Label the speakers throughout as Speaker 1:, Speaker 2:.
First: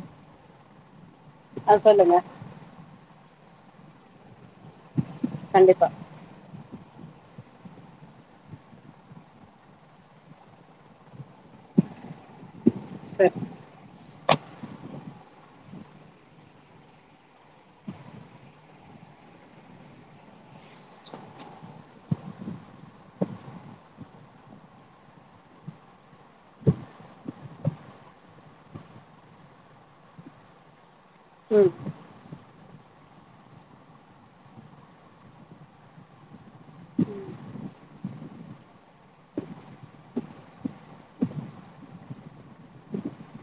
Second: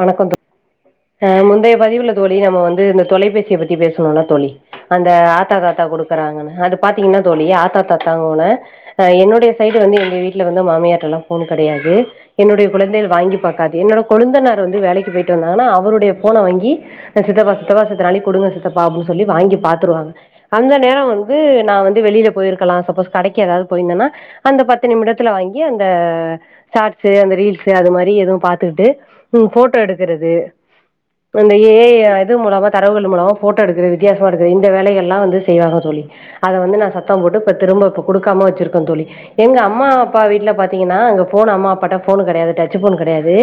Speaker 1: வணக்கோங்க ஆ முந்தய பதிவுல தோழி நம்ம வந்து இந்த தொலைபேசிய பத்தி பேசுனோம்ல தோழி அந்த ஆத்தா தாத்தா
Speaker 2: கண்டிப்பா
Speaker 1: குடுக்குறாங்கன்னு அது பாத்தீங்கன்னா ஆத்தா தாத்தான என்னுடைய சைடுவந்து எங்க வீட்ல வந்து மாமியார் எல்லா போன் கிடையாது என்னுடைய குழந்தை
Speaker 2: சரி
Speaker 1: வாங்கி பாக்காது என்னோடய கொழந்தனார் வேலைக்குபோயிட்டு வந்தாங்கா அவருடைய போன்ன வாங்கி சித்தப்பா சித்தப்பா சட்ட நாளி குடுங்க சித்தப்பா வாங்கி பாத்துருவாங்க அந்த நேரம் வந்து நான் வந்து வெளில போயிருக்கலாம் கடை ஏதாது போயிருந்த அந்த பத்து நிமிடத்துல வாங்கி அந்த சாட்ஸ்சு ரீஸ்சு மாரி பாத்துட்டு ம் போட்டோ எடுக்கிறது அந்த
Speaker 2: ம்
Speaker 1: ஏ ஐ ய அது மூலமா தரவுகள் மூலமா போட்டோ எடுக்கற வித்தியாசமா எடுக்குது இந்த வேலைகள் எல்லாம் வந்து செய்வாங்க தோழி அதை வந்து நான்
Speaker 2: ம்
Speaker 1: சத்தம் போட்டு இப்ப திரும்ப இப்ப குடுக்காம வச்சிருக்கேன் தோழி எங்க அம்மா அப்பா வீட்ல பாத்தீங்கன்னா அங்க போன் அம்மா அப்பா போன் கிடையாது டச்சுபோன் கிடையாது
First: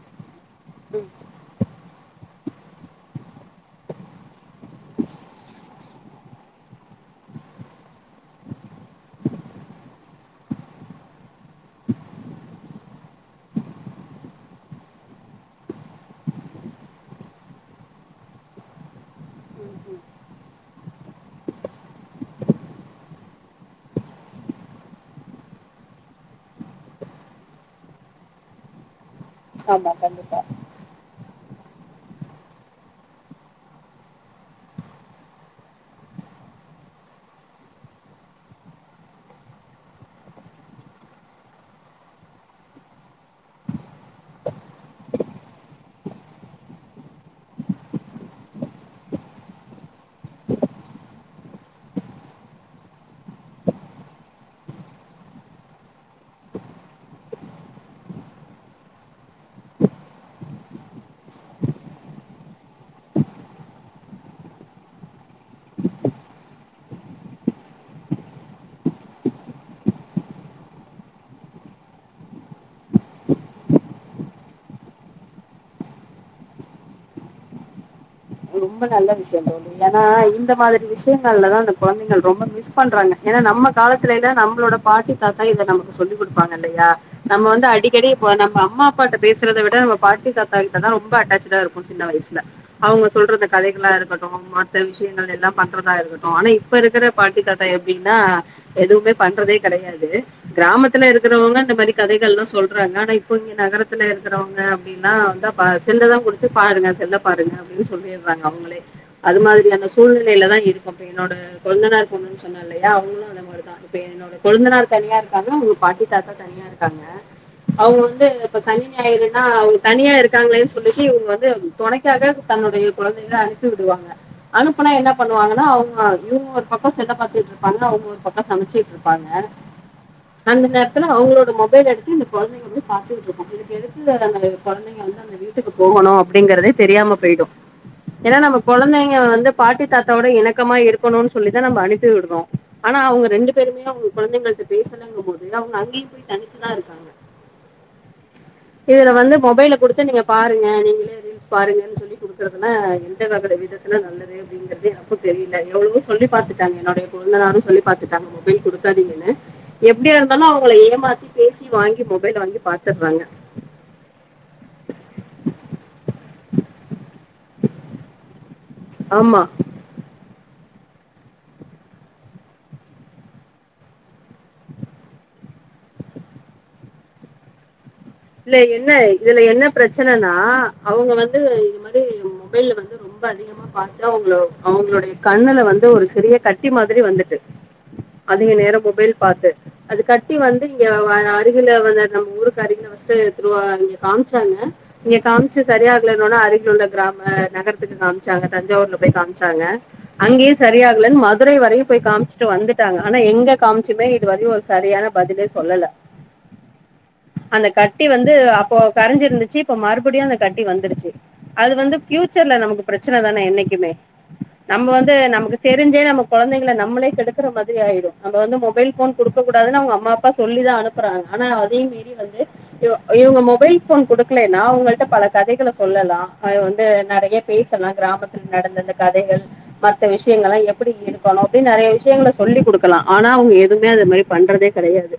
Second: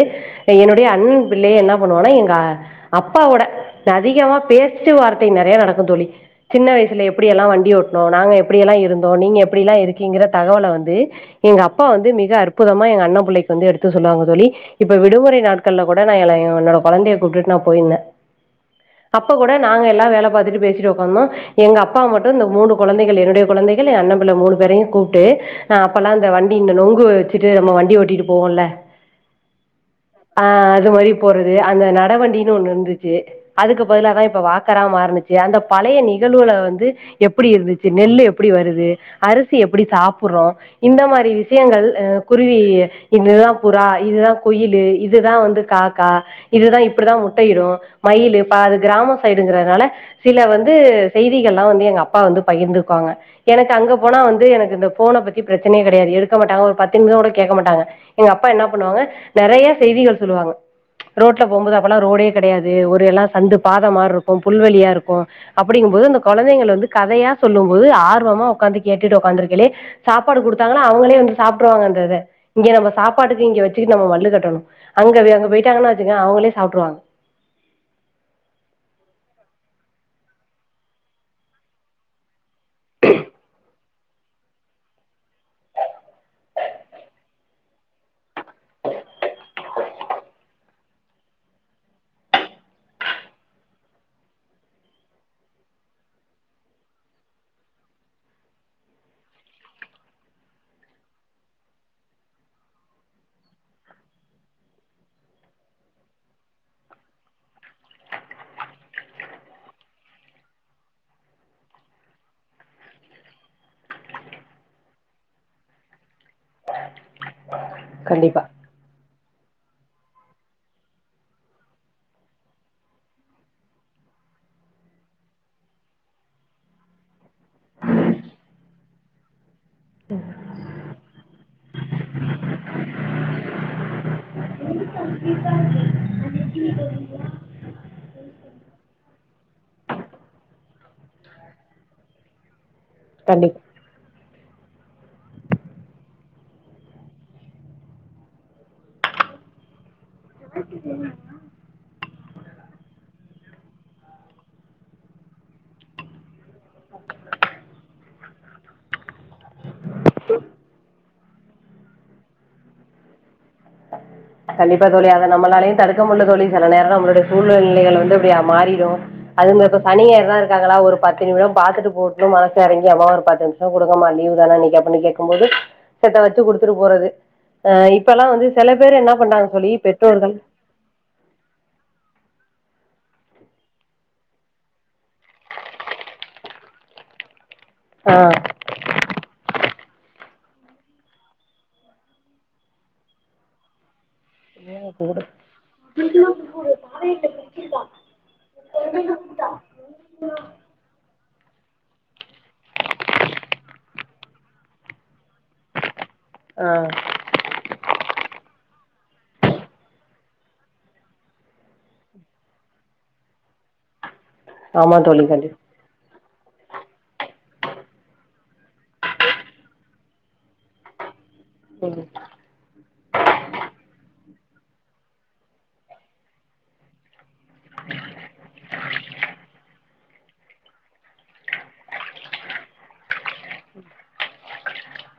Speaker 1: என்னுடைய
Speaker 2: ம்
Speaker 1: அண்ணன் பிள்ளைகள் என்ன பண்ணுவங்கா எங்க அப்பாவோட அதிகமா பேச்சு வார்த்தை நிறைய நடக்கும் தோழி சின்ன வயசுல எப்படிய எல்லாம் வண்டி ஓட்டனோம் நாங்கள் எப்டியெல்லாம் இருந்தோம் நீங்க எப்டியெல்லாம் இருக்கீங்கிற தகவலை வந்து எங்க அப்பா வந்து மிக அற்புதமா எங்க அண்ணன் பிள்ளைக்கு வந்து எடுத்து சொல்லுவாங்க தோழி இப்ப விடுமுறை விடுமுறை நாள்கல்ல கூட நான் என்னோட குழந்தையை கூப்பிட்டு நான் போயிருந்தேன் அப்ப கூட நாங்க
Speaker 2: ம்
Speaker 1: எல்லாம் வேலை பாத்தட்டு பேசிட்டு உக்காந்து இருந்ததோம் எங்க அப்பா மட்டும் இந்த மூணு குழந்தைகள் என்னுடைய குழந்தைகள் என் அண்ணல மூணு பேரையும் கூப்பிட்டு நான் அப்ப எல்லாம் இந்த வண்டி இந்த நெங்கு வச்சுட்டு நம்ம வண்டி ஒடிட்டு போவோம்ல
Speaker 2: ஆமா கண்டிப்பா
Speaker 1: போறது அந்த நடவண்டின்னு ஒண்ணு இருந்துச்சு அதுக்கு பதில தான் இப்ப வாக்கரா மாறந்துச்சு அந்த பழைய நிகழ்வுல வந்து எப்டி இருந்துச்சு நெல்லு எப்படி வருது அரிசி எப்டி சாப்படுறோம் இந்த மாரி விஷயங்கள் குருவி இது தா புறா இது தா குயிலு இதுதான் வந்து காக்கா இதுதான் இப்டிதான் முட்டையிடும் மயிலு இ அது கிராமம் சைடுங்கிறதுனால சில வந்து செய்திகள்எல்லாம் வந்து எங்க அப்பா வந்து பகிர்ந்துக்குவாங்க எனக்கு அங்க போனா வந்து எனக்கு இந்த போனை பத்தி பிரச்சனையே கிடையாது எடுக்க மாட்டாங்க ஒரு பத்து நிமிஷம் கூட கேட்க மாட்டாங்க எங்க அப்பா என்ன பண்ணுவாங்க நிறைய செய்திகள் சொல்லுவாங்க ரோட்டூல போகும்போது அப்பல்லாம் ரோடே கிடையாது ஒரு எல்லாம் சந்து பாதமா இருக்கும் புல்வெளியா இருக்கும் அப்டிங்கும்போது அந்த குழந்தைங்க வந்து கதையா சொல்லும் போது ஆர்வமா உட்காந்து கேட்டுட்டு உக்காந்துருக்கலே சாப்பாடு குடுத்தாங்களன்னா அவங்களே வந்து சாப்பிடுருவாங்க அந்ததை இங்க நம்ம சாப்பாட்டுக்கு இங்க வச்சு நம்ம மல்லு கட்டணும் அங்க அங்க போய்டிட்டாங்கன்னா அவங்களே சாப்பிட்டுருவாங்க
Speaker 2: ரொம்ப நல்ல விஷயம் தோழி ஏன்னா இந்த மாரி விஷயங்கல்லம்தான் அந்த குழந்தைகள் ரொம்பவே மிஸ் பண்றாங்க ஏன்னா நம்ம காலத்துலல்ல நம்மளோட பாட்டி தாத்தா இதை நமக்கு சொல்லிக் குடுப்பாங்க இல்லயா நம்ம வந்து அடிக்கடி நம்ம அம்மா அப்பா பேசறத விட நம்ம பாட்டி தாத்தா கிட்ட தா ரொம்ப அட்டாச்ச்டா இருக்கும் சின்ன வயசுல அவுங்க சொல்ற அ கதைகளா இருக்கட்டும் மற்ற விஷயங்கள் எல்லா பண்றதா இருக்கட்டும் ஆனா இப்ப இருக்கிற பாட்டி கதை அப்டின்னா எதுவுமே பண்றதே கிடையாது கிராமத்துல இருக்கிறவங்க இந்த மாரி கதைகள் எல்லாம சொல்றாங்க ஆனா இப்ப இங்க நகரத்துல இருக்கிறவங்க அப்படின்னா வந்தா செல்ல தா குடுத்து பாருங்க செல் பாருங்க அப்டின்னு சொல்லிடுறாங்க அவங்களே அது மாரி அந்த சூழ்நிலையில தான் இருக்கும் இப்ப என்னோட கொழந்தனார் பெண்ணுன்ன சொன்னா இல்லையா அவங்களும் அந்த மாரிதான் இப்ப என்னோட கெழந்தனாார் தனியா இருக்காங்க அவங்க பாட்டி தாத்தா தனியா இருக்காங்க அவுங்க வந்து
Speaker 1: கண்டிப்பா
Speaker 2: இப்ப சனி இப்பன்னா அவுங்க தனியா இருக்காங்களேன்னு சொல்லிட்டு இங்க வந்து துணைக்காக தன்னுடைய குழந்தைகளை அனுப்பி விடுவாங்க அனுப்புனா என்ன பண்ணுவாங்கன்னா அவுங்க இவுங்க ஒரு பக்கம் செல்ல பாத்துட்டு இருப்பாங்க அவுங்க ஒரு பக்கம் சமைச்சுட்டு இருப்பாங்க அந்த நேரத்துல அவங்களோட மொபைல் எடுத்து இந்த குழந்தைங்கள் பாத்துட்டு இருக்கும் இதுக்கு எடுத்து அந்த குழந்தைங்க வந்து அந்த வீட்டுக்கு போகணும் அப்டிங்கறதே தெரியாம போயிடும் ஏன்னா நம்ம குழந்தைங்க வந்து பாட்டி தாத்தாவோட இனக்கமா இருக்கணும்னு சொல்லி தா நம்ம அனுப்பி விடுறோம் ஆனா அவங்க ரெண்டு
Speaker 1: கண்டிப்பா
Speaker 2: பேருமே அவங்க கொழந்தைங்கள் ட்ட பேசலங்கம் போது அவுங்க அங்கயு போயி தனித்துதா இருக்காங்க. இதுல வந்து மொபைல குடுத்து நீங்க பாருங்க நீங்களே ரீல்ஸ் பாருங்கன்னு சொல்லி குடுக்குறதுலா எந்த வக விதத்துல நல்லது அப்டிங்கறது எனக்கு தெரியல எவ்ளவோ சொல்லி பாத்துட்டாங்க என்னுடைய கொழுந்தனாரு சொல்லி பாத்துட்டாங்க மொபைல் குடுக்காதீங்கன்னு எப்டியா இருந்தாலு அவங்கள ஏமாத்தி பேசி வாங்கி மொபைல வாங்கி பாத்தர்றாங்க.
Speaker 1: கண்டிப்பா தோழி அத நம்மளாலயு தடுக்க முடில தோழி செல நேரோ நம்மளுடைய சூழ்நிலைகள் வந்து அப்டியா மாறி ரு
Speaker 2: ஆமா
Speaker 1: அதே மாரிதா சனி ஞாயிறுனா இருக்காங்களா ஒரு பத்து நிமிடம் பாத்துட்டு போகுட்டுனு மனசு எறங்கி அம்மா ஒரு பத்து நிமிஷோ குடுங்கம்மா லீவுதான இன்னக்கி அப்டின்னு கேக்கும்போது செத்த வச்சு குடுத்துட்டு போறது ஆ இப் பல்லா வந்து சில பேர் என்ன
Speaker 2: இதுல
Speaker 1: பண்றாங்க
Speaker 2: என்ன
Speaker 1: தோழி பெற்றோர்கள்
Speaker 2: பிரச்சனன்னா அவங்க வந்து இது மாரி மொபைல வந்து ரொம்ப அதிகமா பாத்து அவங்களோ அவங்களுடைய கண்ணுல வந்து ஒரு சிறிய கட்டி மாதிரி வந்துட்டு
Speaker 1: ஆஹ்
Speaker 2: அதிக நேரோ மொபைல் பாத்து அது கட்டி வந்து இங்க வ அருகில வந்து நம்ம ஊருக்கு அருகில வசி ச்சு திரும்பா அங்க காமிச் சாங்க இங்க காமிச்சு சரி ஆகலனவுனே அருகில உள்ள கிராம நகரத்துக்கு காமிச்சாங்க தஞ்சாவூர்ல போய் காமிச்சாங்க. அங்கயு சரியாகலன்னு ம துரை வரையு போய் காமிச்சுட்டு வந்துட்டாங்க. ஆனா எங்க காமிச்சுமே இதுவரையு ஒரு சரியான பதிலே சொல்லல.
Speaker 1: ஆ
Speaker 2: டி அப்போ கரைஞ்சிருந்துச்சு இப்ப மறுபடியு அந்த கட்டி வந்துருச்சு. அது வந்து ஃபியூச்சர்ல நமக்கு பிரச்சன தானே என்னைக்குமே நம்ம
Speaker 1: ஆமா
Speaker 2: வந்து
Speaker 1: தோழி
Speaker 2: நமக்கு
Speaker 1: கண்டிப்பா
Speaker 2: தெரிஞ்சே நமக்கு கொழந்தைளை நம்மளே கெடுக்கிற மாதிரி ஆயிடு நம்ம வந்து மொபைல் ஃபோன் குடுக்கக் கூடாதுன்னு அவங்க அம்மா அப்பா சொல்லிதா அனுப்புறாங்க ஆனா அதையு மீறி வந்து இவ் இவங்க மொபைல் ஃபோன் குடுக்கலைன்னா அவங்கள்ட்ட பல கதைகள சொல்லலா ஆ வந்து நெறைய பேசலா கிராமத்துல நடந்த அந்த கதைகள் மத்த விஷயங்கள்லா எப்படி இருக்கணு அப்டின்னு நெறைய விஷயங்கள சொல்லி குடுக்கலாம் ஆனா அவங்க எதுவுமே அது மாரி பண்றதே கெடையாது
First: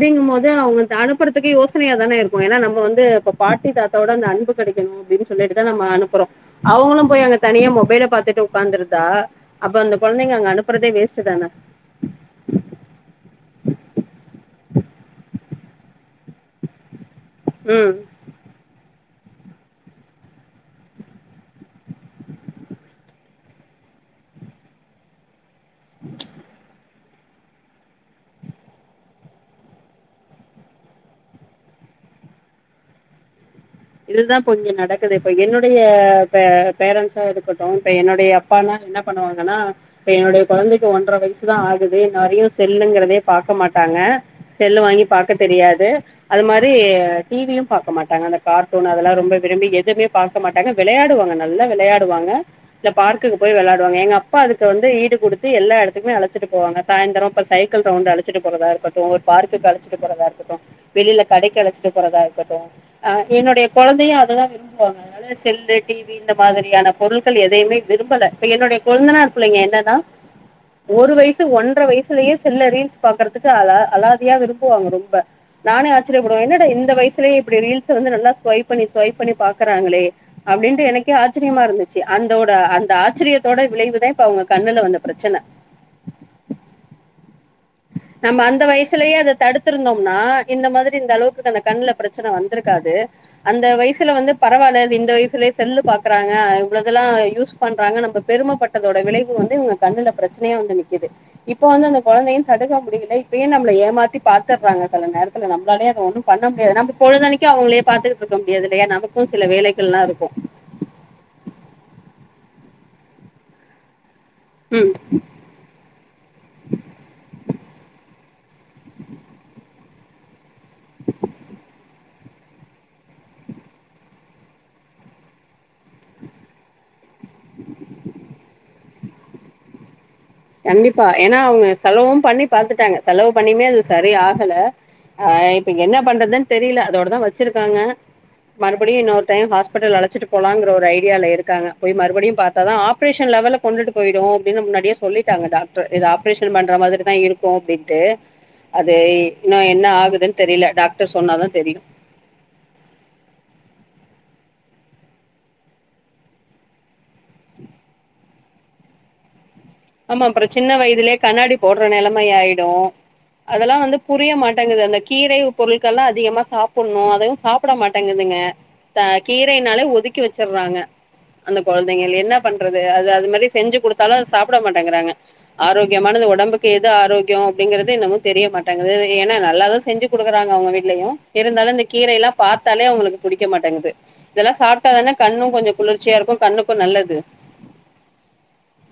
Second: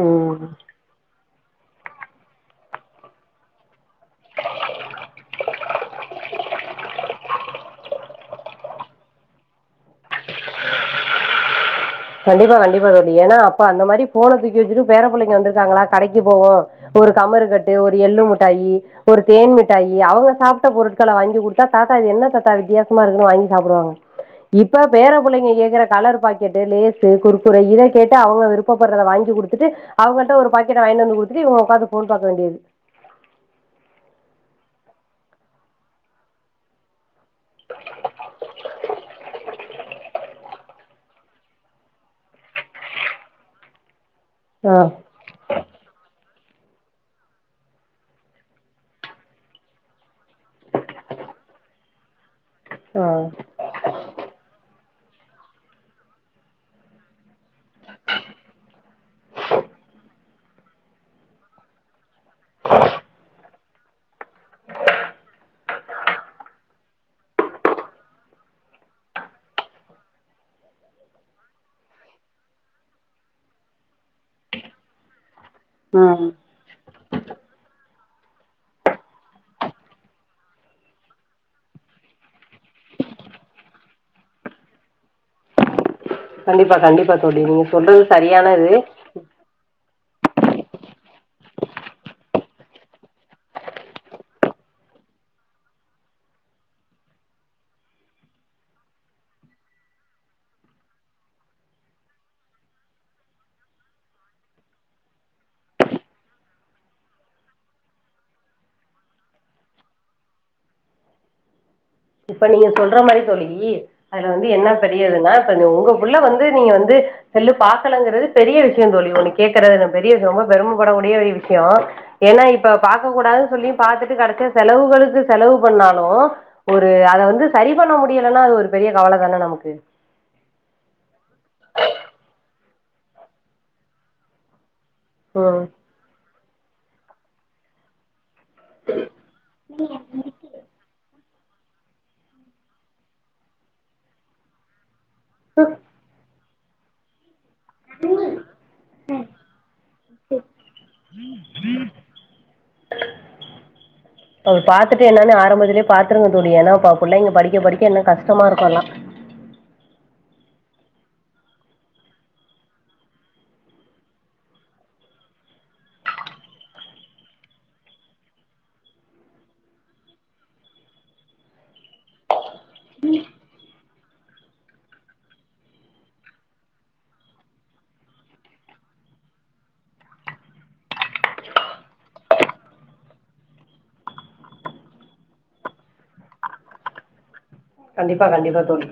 Speaker 1: ம் ம்
Speaker 2: போது அவங்கள்ட்ட அனுப்புறதுக்கே யோ சனையாதான இருக்கு ஏன்னா நம்ம வந்து இப்ப பாட்டி தாத்தாவோட அந்த அன்பு கெடைக்கணு அப்படின்னு சொல்லிட்டுதா நம்ம அனுப்புறோ அவங்களு போய் அங்க தனியா மொபைல பாத்துட்டு உக்காந்துருந்தா அப்ப அந்த கொழந்தைங்க அங்க அனுப்புறதே வேஸ்ட்டுதான
Speaker 1: கண்டிப்பா கண்டிப்பா தோழி ஏன்னா அப்ப அந்த மாரி ஃபோன தூக்கி வச்சுட்டு பேர புள்ளைங்க வந்திருக்காங்களா கடைக்கி போவோ ஒரு கமருகட்டு
Speaker 2: ம்
Speaker 1: ஒரு எள்ளு முட்டாயி ஒரு தேன் மிட்டாயி அவங்க சாப்ட்ட பொருட்கள வாங்கி குடுத்தா தாத்தா இது என்ன தாத்தா வித்தியாசமா இருக்குன்னு வாங்கி சாப்புடுவாங்க இப்ப பேர பிள்ளைங்க கேக்கற கலரு பாக்கெட்டு லே ஸு குர்க்குரே இத கேட்டு அவங்க விருப்பப்படுறத வாங்கி குடுத்துட்டு அவங்கள்ட்ட ஒரு பாக்கெட்ட வாங்கிட்டு வந்து குடுத்துட்டு இவங்க உக்காந்து ஃபோன் பாக்க வேண்டியது
Speaker 2: இதுதா இப்போ இங்க நடக்குது இப்ப என்னுடைய பே பேரண்ட்ஸா இருக்கட்டு இப்ப என்னுடைய அப்பால்லா என்ன பண்ணுவாங்கன்னா இப்ப என்னுடைய கொழந்தைக்கு ஒன்ர வயசுதா ஆகுது நெறைய செல்லுங்கிறதே பாக்க மாட்டாங்க
Speaker 1: ஆ
Speaker 2: செல்லு வாங்கி பாக்க தெரியாது அது மாரி டி வி யு பாக்க மாட்டாங்க அந்த கார்ட்டூன் அதெல்லா ரொம்ப விரும்பி எதுமே பாக்க மாட்டாங்க வெளையாடுவாங்க நல்லா வெளையாடுவாங்க இல்ல
Speaker 1: ஆ
Speaker 2: பார்க்குக்கு போய் வெளையாடுவாங்க எங்க அப்பா அது க்கு வந்து ஈடு குடுத்து எல்லா எடத்துக்குமே அழைச்சிட்டு போவாங்க. சாயந்தரோ இப்ப சைக்கிள் ரவுண்ட் அழைச்சிட்டு போறதா இருக்கட்டு ஒரு பார்க்குக்கு அழைச்சிட்டு போறதா இருக்கட்டு வெளில கடைக்கு அழைச்சிட்டு போறதா இருக்கட்டு அ என்னுடைய கொழந்தையு அததா விரும்புவாங்க அதனால செல்லு டி வி இந்த மாதிரியான பொருட்கள் எதையுமே விரும்பல இப்ப என்னுடைய கொழந்தனார் புள்ளைங்க என்னனா ஒரு வயசு ஒன்ற வயசுலயே செல்ல ரீல்ஸ் பாக்குறதுக்கு அலா அலாதியா விரும்புவாங்க ரொம்ப நானே
Speaker 1: ம்
Speaker 2: ஆச்சரியப்படுவே என்னடா இந்த வய சுலயே இப்பிடி ரீல் ஸ வந்து நல்லா ஸ்வைப் பண்ணி ஸ்வைப் பண்ணி பாக்குறாங்களே அப்டின்ட்டு எனக்கே ஆச்சரியமா இருந்துச்சு அந்தோட அந்த ஆச்சரியத்தோட விளைவுதா இப்ப அவுங்க கண்ணுல வந்த பிரச்சன
Speaker 1: கண்டிப்பா கண்டிப்பா தோழி நீ ங்க சொல்றது சரியான இது
Speaker 2: த்துருந்தோம்னா இந்த மாதிரி இந்த அளவுக்கு அந்த கண்ணுல பிரச்சன வந்துருக்காது அந்த வயசுல வந்து பரவால்ல இது இந்த வயசுலயே செல்லு பாக்குறாங்க இவ்ளதெல்லா யூஸ் பண்றாங்க நம்ப பெருமப்பட்டதோட விளைவு வந்து இவுங்க கண்ணுல பிரச்சனையா வந்து நிக்குது இப்ப வந்து அந்த கொழந்தையு தடுக்க முடியில இப்பயு நம்மள ஏமாத்தி பாத்துட்றாங்க செல நேரத்துல நம்ளாலே அத ஒன்னு பண்ண முடியாது எனா பொழுதுதன்னைக்கு அவுங்களே பாத்துட்டு இருக்க முடியாதுல்லயா நமக்கு சில வேலைகள்லா இருக்கு
Speaker 1: இப்ப நீங்க சொல்ற மாரி தோழி அதுல வந்து என்ன
Speaker 2: ம்
Speaker 1: பெரியதுனா இப்ப உங்க புள்ள வந்து நீங்க வந்து செல்லு பாக்கலங்குறது பெரிய விஷய தோழி ஒன்னு கேக்குறது பெரிய ரொம்ப பெருமப்படக்கடிய ஒரு விஷ்யொ ஏனா இப்ப பாக்க கூடாது சொல்லியா பாத்துட்டு கடசில செலவுகளுக்கு செலவு பண்ணாலு ஒரு அத வந்து சரி பண்ண முடியலன்னா அது ஒரு பெரிய கவல தான நமக்கு
Speaker 2: ட்டாங்க செலவு பண்ணியுமே அது சரி ஆகல ஆ
Speaker 1: ம்
Speaker 2: இப்ப என்ன பண்றதுன் தெரில அதோட தா வச்சுருக்காங்க மறுபடியு இன்னொரு டையொ ஹாஸ்பிடல் அழச்சிட்டு போலங்குற ஒரு ஐடியால இருக் காங்க போய் மறுபடியு பாத்தாதா ஆப்ரேஷன் லெவல்ல கொண்டுட்டு போயிடு அப்டினு முன்னாடிய சொ டாங்க டாக்ட்ரு இது ஆப்ரேஷ ன் பண்ற மாதிரி தா இருக் கு அப்டின்ட்டு அது இன்னு என்ன ஆகுதுன் தெரியில டாக்டர் சொன்னாதா தெரியு
Speaker 1: அத பாத்துட்டு என்னன்னு ஆரம்பத்துலயே பாத்துருங்க தோழி ஏன்னா ப புள்ளைங்க படிக்க படிக்க இன்னு கஷ்டமா இருக்கு எல்லா
Speaker 2: ஆமா அப்றொ சின்ன வயதிலே கண்ணாடி போட்ற நெலமை ஆயிடு அதல்லா வந்து புரிய மாட்டங்குது அந்த கீரை பொருட்களா அதிகமா சாப்புன்னு அதயு சாப்புட மாட்டெங்குதுங்க த கீரைனாலே ஒதுக்கி வச்சர்றாங்க அந்த கொழந்தைங்கள் என்ன பண்றது அது அது மாரி செஞ்சு குடுத்தாலு அத சாப் புட மாட்டெங்குறாங்க ஆரோக்கியமானத உடம்புக்கு எது ஆரோக்யொ அப்டிங்கிறது இன்னமு தெரிய மாட்டங்குது ஏனா நல்லாதா செஞ்சு குடுக்குறாங்க அவுங்க வீட்லயு இருந்தாலு இந்த கீரைலா பாத்தாலே அவுங்களுக்கு புடிக்கமாட்டேங்கது இதெல்லா சாப்டாதானே கண்ணு கொஞ்சொ குளிர்ச்சியா இருக்கு கண்ணுக்கு நல்லது
Speaker 1: கண்டிப்பா கண்டிப்பா தோழி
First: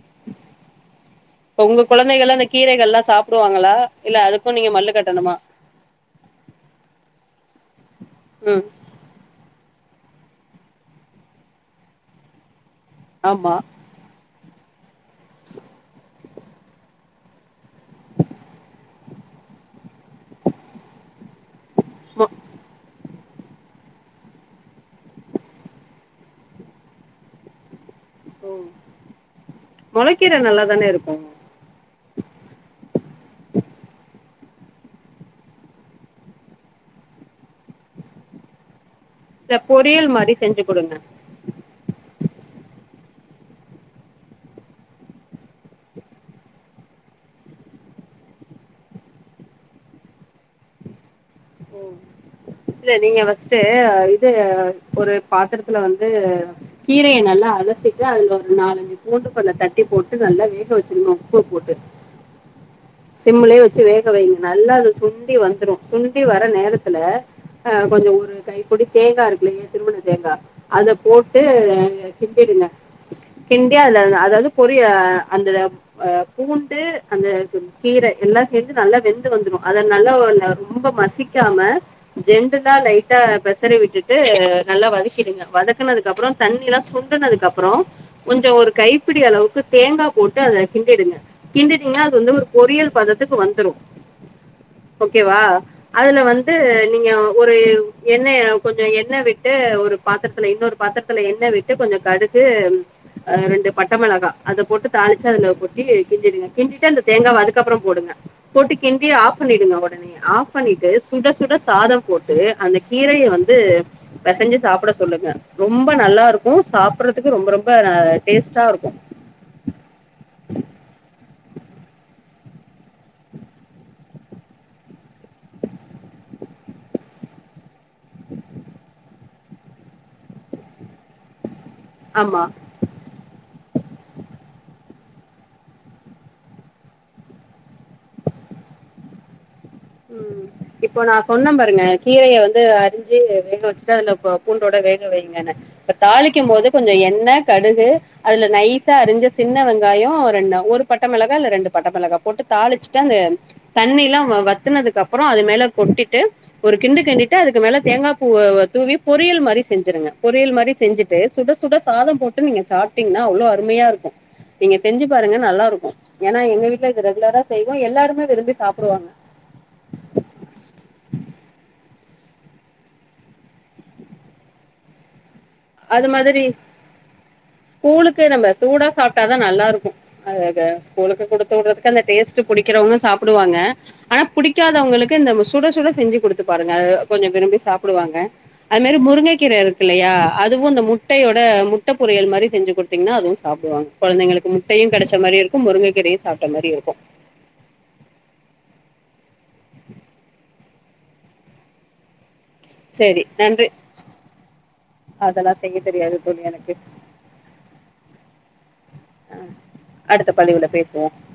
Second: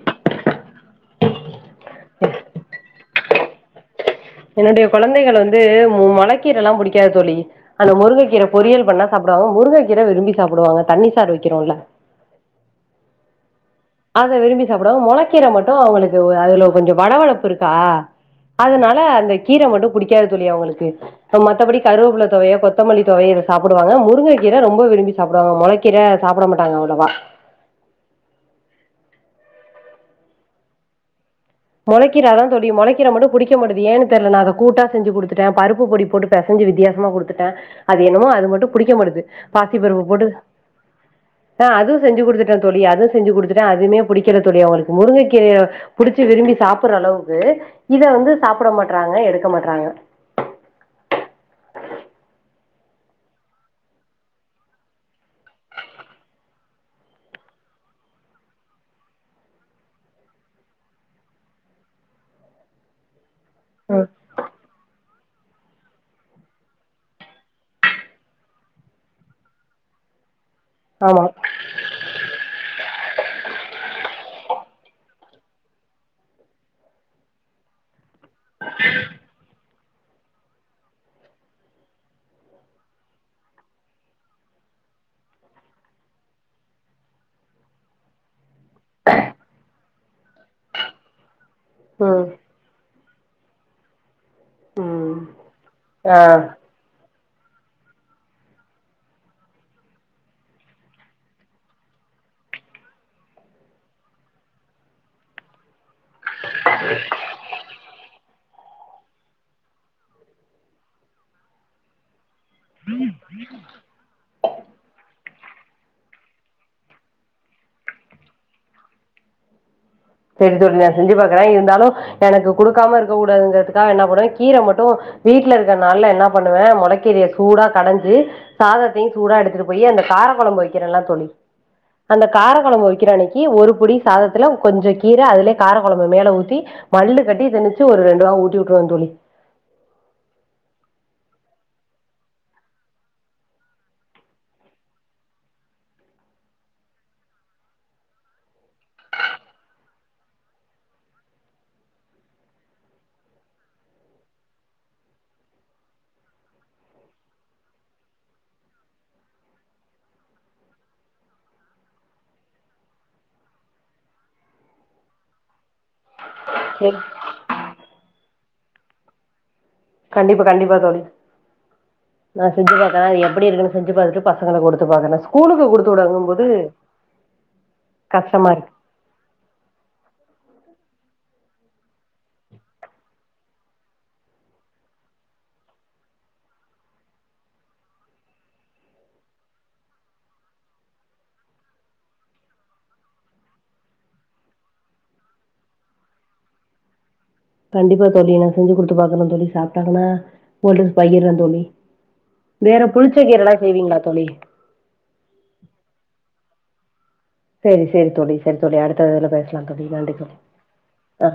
Speaker 2: உங்க கொழந்தைகள்லா இந்த கீரைகள்லா சாப்புடுவாங்களா
Speaker 1: என்னுடைய கொழந்தைகள் வந்து மொளக்கீரல்லா புடிக்காது தோழி அந்த முருங்க கீர
Speaker 2: ம்
Speaker 1: பொரியல் பண்ணா சாப்டுவாங்க முருங்க கீர விரும்பி சாப்புடுவாங்க தண்ணி சாறு வக்கிறோல்ல
Speaker 2: ஆமா
Speaker 1: அத விரும்பி சாப்புடுவாங்க மொளக்கீர மட்டு அவுங்களுக்கு அதுல கொஞ்சொ வழவழப்பு இருக்கா அதுனால அ ந்த கீர மட்டு புடிக்காது தோழி அவுங்களுக்கு மத்தபடி
Speaker 2: மொ
Speaker 1: கருவப்புல தொவைய கொத்தமல்லி தொவைய இத சாப்புடுவாங்க மு ருங்க கீர ரொம்ப விரும்பி சாப்புடுவாங்க மொளக்கீர சாப்டமாட்டாங்க அவ்ளவா
Speaker 2: ம் மொளக்கீர நல்லாதான இருக்கு
Speaker 1: மொளக்கீர அதா தோழி மொளக்கீர மட்டு புடிக்க மாட்டிது ஏன்னு தெர்ல நா அத கூட்டா செஞ்சு குடுத்துட்டே பருப்பு பொடி போட்டு பெசஞ்சு வித்தியாசமா குடுத்துட்டே அது என்னமோ அது மட்டு புடிக்கமாட்டது
Speaker 2: இல்ல
Speaker 1: பாசி பருப்ப
Speaker 2: பொரியல்
Speaker 1: போட்டு
Speaker 2: மாரி செஞ்சு குடுங்க
Speaker 1: ஆ அதுவும் செஞ்சு கொடுத்துட்டேன் தோழி அது செஞ்சி கொடுத்துட்டேன் அதுமே புடிக்கல தோழி அவுங்களுக்கு முருங்க கீரைய புடிச்சி கீரை விரும்பி சாப்பற அளவுக்கு இத வந்து சாப்பிட மாட்றாங்க எடுக்க மாட்றாங்க
Speaker 2: இல்ல நீங்க ஃபர்ஸ்டு இது ஒரு பாத்தரத்துல வந்து கீரைய நல்லா அலசிட்டு அதுல ஒரு நாலஞ்சு பூண்டு பள்ள தட்டி போட்டு நல்லா வேக வச்சிருனும் உப்பு போட்டு சிம்லயே வச்சு
Speaker 1: ம்
Speaker 2: வேக வைங்க நல்லா அது சுன் டி வந்துரும் சு ன்டி வர நேரத்துல அ கொஞ்ச ஒரு கைப்படி தேங்கா இருக்குலையே திருவுண தேங்கா அத
Speaker 1: ஆமா.
Speaker 2: போட்டு கிண்டிடுங்க கிண்டி அத அதாவது பொரியா அந்த பூண்டு அந்த கீரை எல்லா சேர்ந்து நல்லா வெந்து வந்துடும் அத நல்லா ரொம்ப மசி சிக்காம ஜெண்டலா லைட்டா பெசறி விட்டுட்டு நல்லா வதக்கிடுங்க வதக்கனதுக்கு அப்பறோம் தண்ணில்லா சுண்டனதுக்கு அப்பறோம் கொஞ்ச ஒரு கைப்பிடி அளவுக்கு தேங்காய் போட்டு அத கிண்டிடுங்க கிண்டுட்டீங்கனா அது
Speaker 1: ம்
Speaker 2: வந்து ஒரு பொியல் பதத் த்துக்கு வந்துரும்
Speaker 1: ம்
Speaker 2: ஓகேவா
Speaker 1: ஆ
Speaker 2: அதுல வந்து நீங்க ஒரு எண்ணெய்ய கொஞ்ச எண்ணெ விட்டு ஒரு பாத்திரத்துல இன்னொரு பாத்திரத்துல எண்ணெய் விட்டு கொஞ்ச கடுகு ஆ ரெண்டு பட்டை மிளகா அத போட்டு தாளிச்சு அதுல கொட்டி கிண்டுடிங்க கிண்டிட்டு அந்த தேங்காவ அதுக்கப்புறோம் போடுங்க போட்டு கிண்டி ஆஃப் பண்ணிடுங்க உடனே ஆஃப் பண்ணிட்டு சுட சுட சாதம் போட்டு அந்த கீரைய வந்து பெசஞ்சு சாப்பிட சொல்லுங்க ரொம்ப நல்லா இருக்கும் சாப்பிடுறதுக்கு ரொம்ப ரொம்ப அ டேஸ்டா இருக்கும்
Speaker 1: செரி தோழி நான் செஞ்சு பாக்குறேன் இருந்தாலும் எனக்கு குடு க்காம இருக்க கூடதுங்கதுக்காக என்னபன்னேன் கீர மட்டு வீட்ல இருக்கனால என்ன பண்ணுவேன் மொளைக்கீரிய சூடா கடைஞ்சு சாதத்தையும் சூடா எடுத்துட்டு போயி அந்த கார குழம்பு வைக்கிறேன்ல்ல தோழி அந்த
Speaker 2: ஆமா
Speaker 1: காரைக்கழம்பு வைக்கிற அன்னைக்கு ஒரு புடி சாதத்துல கொஞ்சம் கீரை அதுலயே கார குழம்பு மேல ஊத்தி மல்லு கட்டி திணிச்சு ஒரு ரெண்டு வா ஊட்டி விட்டுருவேன் தோழி
Speaker 2: ம் இப்போ நான் சொன்னேன் பாருங்க கீரைய வந்து அரிஞ்சு வேக வச்சுட்டு அதுல பூண்டோட வேக வைங்கன்னு இப்ப தாளிக்கும் போது கொஞ்சம் எண்ணெய் கடுகு அதுல நைசா அரிஞ்ச சின்ன வெங்காயம் ரெண் ஒரு பட்டை மிளகா இல்ல ரெண்டு பட்டை மிளகா போட்டு தாளிச்சுட்டு அந்த தண்ணி எல்லாம் வத் சுத்துனதுக்கு அப்புறம் அது மேல கொட்டிட்டு ஒரு கிண்டு கிண்டிட்டு அதுக்கு மேல தேங்காய் பூ தூவி பொரியல் மாதிரி செஞ்சுருங்க பொரியல் மாதிரி செஞ்சுட்டு சுட சுட சாதம் போட்டு நீங்க சாப்பிட்டீங்கன்னா அவ்வளவு அருமையா இருக்கும் நீங்க செஞ்சு பாருங்க நல்லா இருக்கும் ஏன்னா எங்க வீட்டுல
Speaker 1: சரி
Speaker 2: இது ரெகுலரா செய்வோம் எல்லாருமே விரும்பி சாப்பிடுவாங்க
Speaker 1: கண்டிப்பா கண்டிப்பா தோழி நான் செஞ்சு பாக்கேன் அது எப்படி இருக்குன்னு செஞ்சு பாத்துட்டு பசங்களுக்கு குடுத்து பாக்கேன்
Speaker 2: அது மாதிரி ஸ்கூலுக்கு நம்ம
Speaker 1: கஷ்டமா இருக்கு
Speaker 2: சூடா சாப்பிட்டாதான் நல்லா இருக்கும் அ ஸ்கூலுக்கு குடுத்து விடுறதுக்கு அந்த டேஸ்ட் புடிக்கிறவங்க சாப்டுவாங்க ஆனா புடிக்காதவங்களுக்கு இந்த சுட சுட செஞ்சு கொடுத்து பாருங்க கொஞ்சம் விரும்பி சாப்டுவாங்க அது மாதிரி முருங்கைக்கீரை இருக்கு இல்லையா அதுவும் இந்த முட்டையோட முட்டை பொரியல் மாதிரி செஞ்சு கொடுத்தீங்கன்னா அதுவும் சாப்டுவாங்க குழந்தைங்களுக்கு முட்டையும் கெடைச்ச மாரியும் இருக்கும் முருங்கக்கீரையும் சாப்ட்ட மாரி இருக்கும்
Speaker 1: கண்டிப்பா தோழி நான் செஞ்சு குடுத்து பாக்கணும் தோழி சாப்ட்டாங்கன்னா குடுத் பழகியறேன் தோழி வேற புளிச்ச
Speaker 2: சேரி
Speaker 1: கீரல்லா
Speaker 2: நன்றி
Speaker 1: செய்வீங்களா தோழி
Speaker 2: அதெல்லா செய்ய தெரியாது தோழி எனக்கு
Speaker 1: சேரி சேரி தோழி சேரி தோழி அடுத்த இதுல பேசலா தோழி நன்றி
Speaker 2: அடுத்த
Speaker 1: தோழி
Speaker 2: பதிவுல பேசுவோ
Speaker 1: ஆ